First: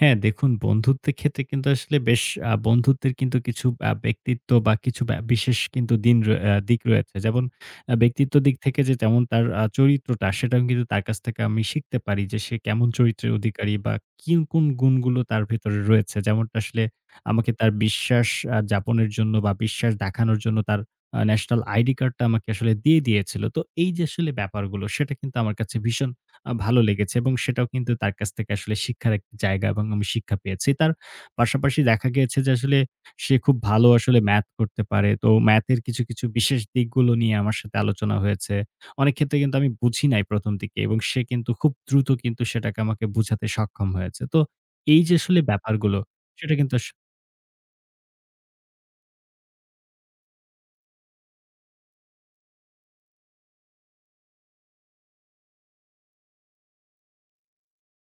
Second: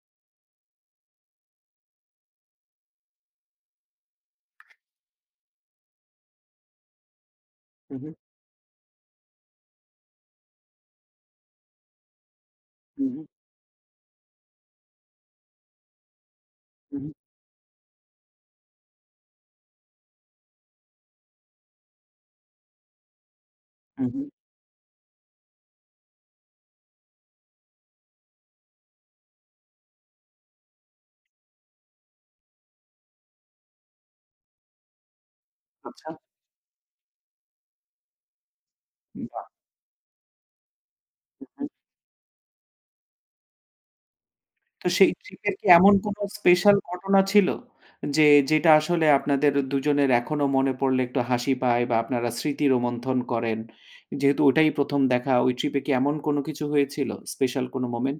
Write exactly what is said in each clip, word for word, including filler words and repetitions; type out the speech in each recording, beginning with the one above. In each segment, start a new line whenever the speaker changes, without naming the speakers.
হ্যাঁ দেখুন বন্ধুত্বের ক্ষেত্রে কিন্তু আসলে বেশ আ বন্ধুত্বের কিন্তু কিছু আ ব্যক্তিত্ব বা কিছু ব্যা বিশেষ দিন আ দিক রয়েছে। যেমন আ
উ, হু।
ব্যক্তিত্বের দিক থেকে যে যেমন তার আ চরিত্রটা সেটাও কিন্তু তার কাছ থেকে আমি শিখতে পারি যে সে কেমন
উ, হু।
চরিত্রের অধিকারী? বা কি কোন গুণগুলো তার ভেতরে রয়েছে। যেমনটা আসলে,
উ, হু।
আমাকে তার বিশ্বাস আ যাপনের জন্য বা বিশ্বাস দেখানোর জন্য তার আ ন্যাশনাল আইডি কার্ড টা আসলে দিয়ে দিয়েছিল। তো এই যে
হু, হু,
আসলে ব্যাপারগুলো সেটা কিন্তু আমার কাছে ভীষণ আ ভালো লেগেছে। এবং সেটাও কিন্তু তার কাছ থেকে শিক্ষার একটা জায়গা এবং শিক্ষা পেয়েছি। তার পাশাপাশি দেখা গেছে যে, আসলে সে খুব ভালো আসলে ম্যাথ করতে পারে। তো ম্যাথ এর কিছু,
আচ্ছা।
কিছু, বিশেষ দিকগুলো নিয়ে আমার সাথে আলোচনা হয়েছে। অনেক ক্ষেত্রে
বাহ্!
কিন্তু আমি বুঝি নাই প্রথম দিকে এবং সে
উ,
কিন্তু
হু।
খুব দ্রুত সেটাকে আমাকে বোঝাতে সক্ষম হয়েছে। তো
তো
এই
সেই
যে আসলে
ট্রিপ এর কি এমন
ব্যাপারগুলো
কোনো
সেটা কিন্তু
স্পেশাল
আস
ঘটনা ছিল? যে, যেটা আসলে আপনাদের দুজনের এখনো মনে পড়লে একটু হাসি পায়? বা আপনারা স্মৃতি রোমন্থন করেন? যেহেতু ওটাই প্রথম দেখা ওই ট্রিপ এ কি এমন কোন কিছু হয়েছিল? স্পেশাল কোনো মোমেন্টস?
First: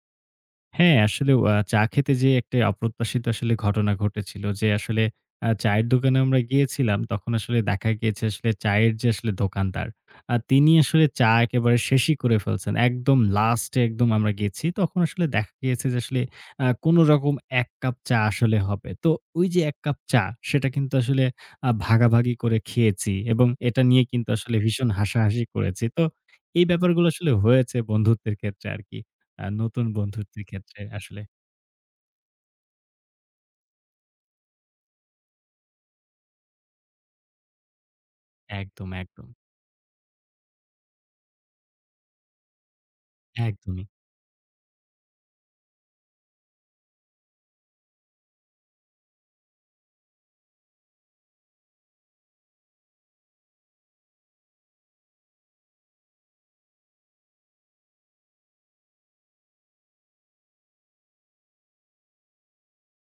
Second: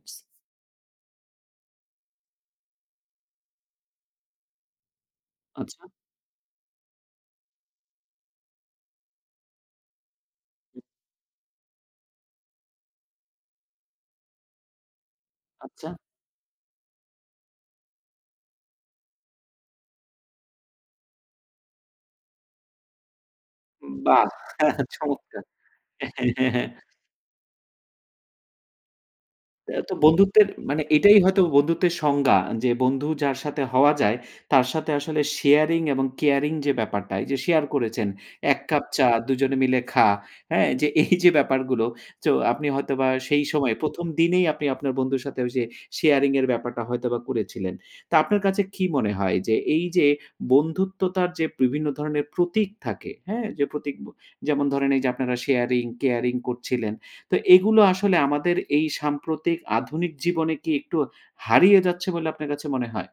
হ্যাঁ, আসলে ও আ চা খেতে যে একটা অপ্রত্যাশিত ঘটনা ঘটেছিল। যে আসলে আ
আচ্ছা।
চায়ের দোকানে আমরা গিয়েছিলাম, তখন আসলে দেখা গিয়েছে আসলে চায়ের যে আসলে দোকানদার। আ তিনি
হু।
আসলে চা একেবারে শেষই করে ফেলছেন। একদম লাস্টে একদম আমরা গেছি, তখন আসলে দেখা গিয়েছে
আচ্ছা।
আসলে আ কোনরকম এক কাপ চা আসলে হবে। তো ওই যে এক কাপ চা সেটা কিন্তু আসলে আ ভাগাভাগি করে খেয়েছি। এবং এটা নিয়ে কিন্তু
বাহ!
আসলে ভীষণ
চমৎকার।
হাসাহাসি করেছি। তো এ ব্যাপারগুলো আসলে হয়েছে বন্ধুত্বের ক্ষেত্রে আরকি। আ
এ্যা
নতুন
তো
বন্ধুত্বের
বন্ধুত্বের
ক্ষেত্রে
মানে এটাই
আসলে।
হয়তো বন্ধুত্বের সংজ্ঞা। যে বন্ধু যার সাথে হওয়া যায়, তার সাথে আসলে শেয়ারিং এবং কেয়ারিং যে ব্যাপারটাই যে শেয়ার করেছেন এক কাপ
একদম,
চা
একদম।
দুজনে মিলে খা। হ্যাঁ? এই যে ব্যাপারগুলো তো আপনি হয়তো বা সেই সময়
একদমই।
প্রথম দিনেই আপনি আপনার বন্ধুর সাথে যে শেয়ারিং ব্যাপারটা হয়তোবা করেছিলেন। তা আপনার কাছে কি মনে হয়? যে এই যে বন্ধুত্বতা যে বিভিন্ন ধরনের প্রতীক থাকে, হ্যাঁ? যে প্রতীক, যেমন ধরেন এই যে আপনারা শেয়ারিং কেয়ারিং করছিলেন তো এগুলো আসলে আমাদের এই সাম্প্রতিক আধুনিক জীবনে কি একটু হারিয়ে যাচ্ছে বলে আপনার কাছে মনে হয়?